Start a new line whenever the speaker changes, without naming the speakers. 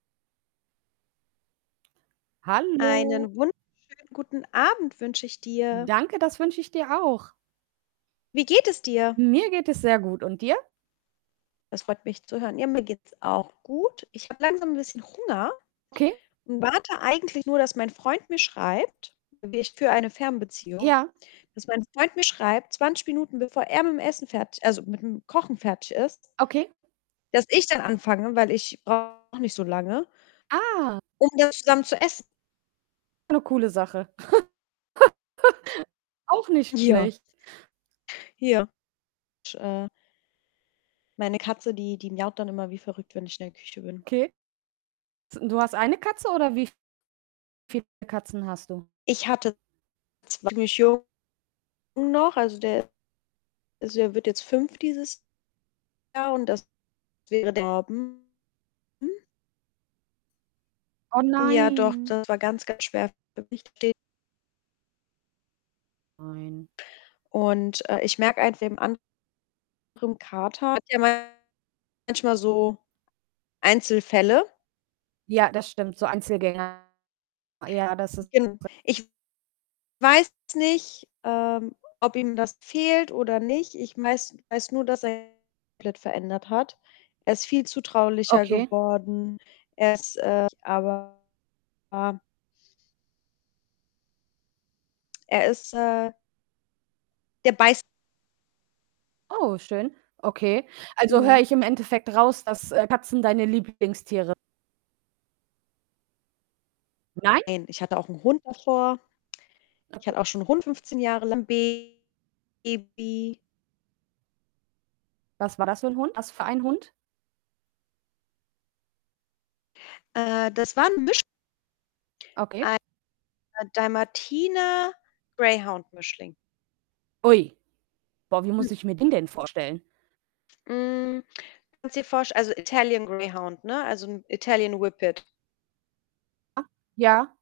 Hallo.
Einen wunderschönen guten Abend wünsche ich dir.
Danke, das wünsche ich dir auch.
Wie geht es dir?
Mir geht es sehr gut, und dir?
Das freut mich zu hören. Ja, mir geht's auch gut. Ich habe langsam 'n bisschen Hunger
Okay.
und warte eigentlich nur, dass mein Freund mir schreibt. Ich führe eine Fernbeziehung,
Ja.
dass mein Freund mir schreibt, 20 Minuten bevor er mit'm Essen fertig also mit'm Kochen fertig ist
Okay.
dass ich dann anfange, weil ich brauche nicht so lange
Ah.
um dann zusammen zu essen.
'Ne coole Sache. Auch nicht
Ja.
schlecht.
Ja, sch äh meine Katze, die die miaut dann immer wie verrückt, wenn ich in der Küche bin.
Okay. [unintelligible] du hast eine Katze oder wie viele Katzen hast du?
Ich hatte [unintelligible] noch. Also, der also, der wird jetzt 5 dieses Jahr und das wäre der [unintelligible]
Oh
Ja doch,
nein.
das war ganz, ganz schwer für mich [unintelligible]
Ein.
Und, äh, ich merke [unintelligible] dem anderen Kater, [unintelligible] manchmal so Einzelfälle.
Ja, das stimmt, so Einzelgänger. Ja, das ist
Gen
[unintelligible]
ich weiß nicht, ähm, ob ihm das fehlt oder nicht. Ich weiß weiß nur, dass er [unintelligible] komplett verändert hat. Er ist viel zutraulicher
Okay.
geworden. Er ist, äh, [unintelligible] aber ja. Er ist, äh der beißt
Oh, schön. Okay. Also, höre
Mhm.
ich im Endeffekt raus, dass, äh, Katzen deine Lieblingstiere Nein?
Nein, ich hatte auch 'n Hund davor. Ich
Okay.
hatte auch schon 'n Hund 15 Jahre lang. Baby.
Was war das für 'n Hund? Was für ein Hund?
Äh, das war 'n Misch
Okay.
ei Dalmatiner-Greyhound-Mischling.
Ui. Boah, wie muss
Hm.
ich mir den denn vorstellen?
Hm, kannst dir vorst also, Italian Greyhound, ne, also, 'n Italian Whippet.
Ah. Ja.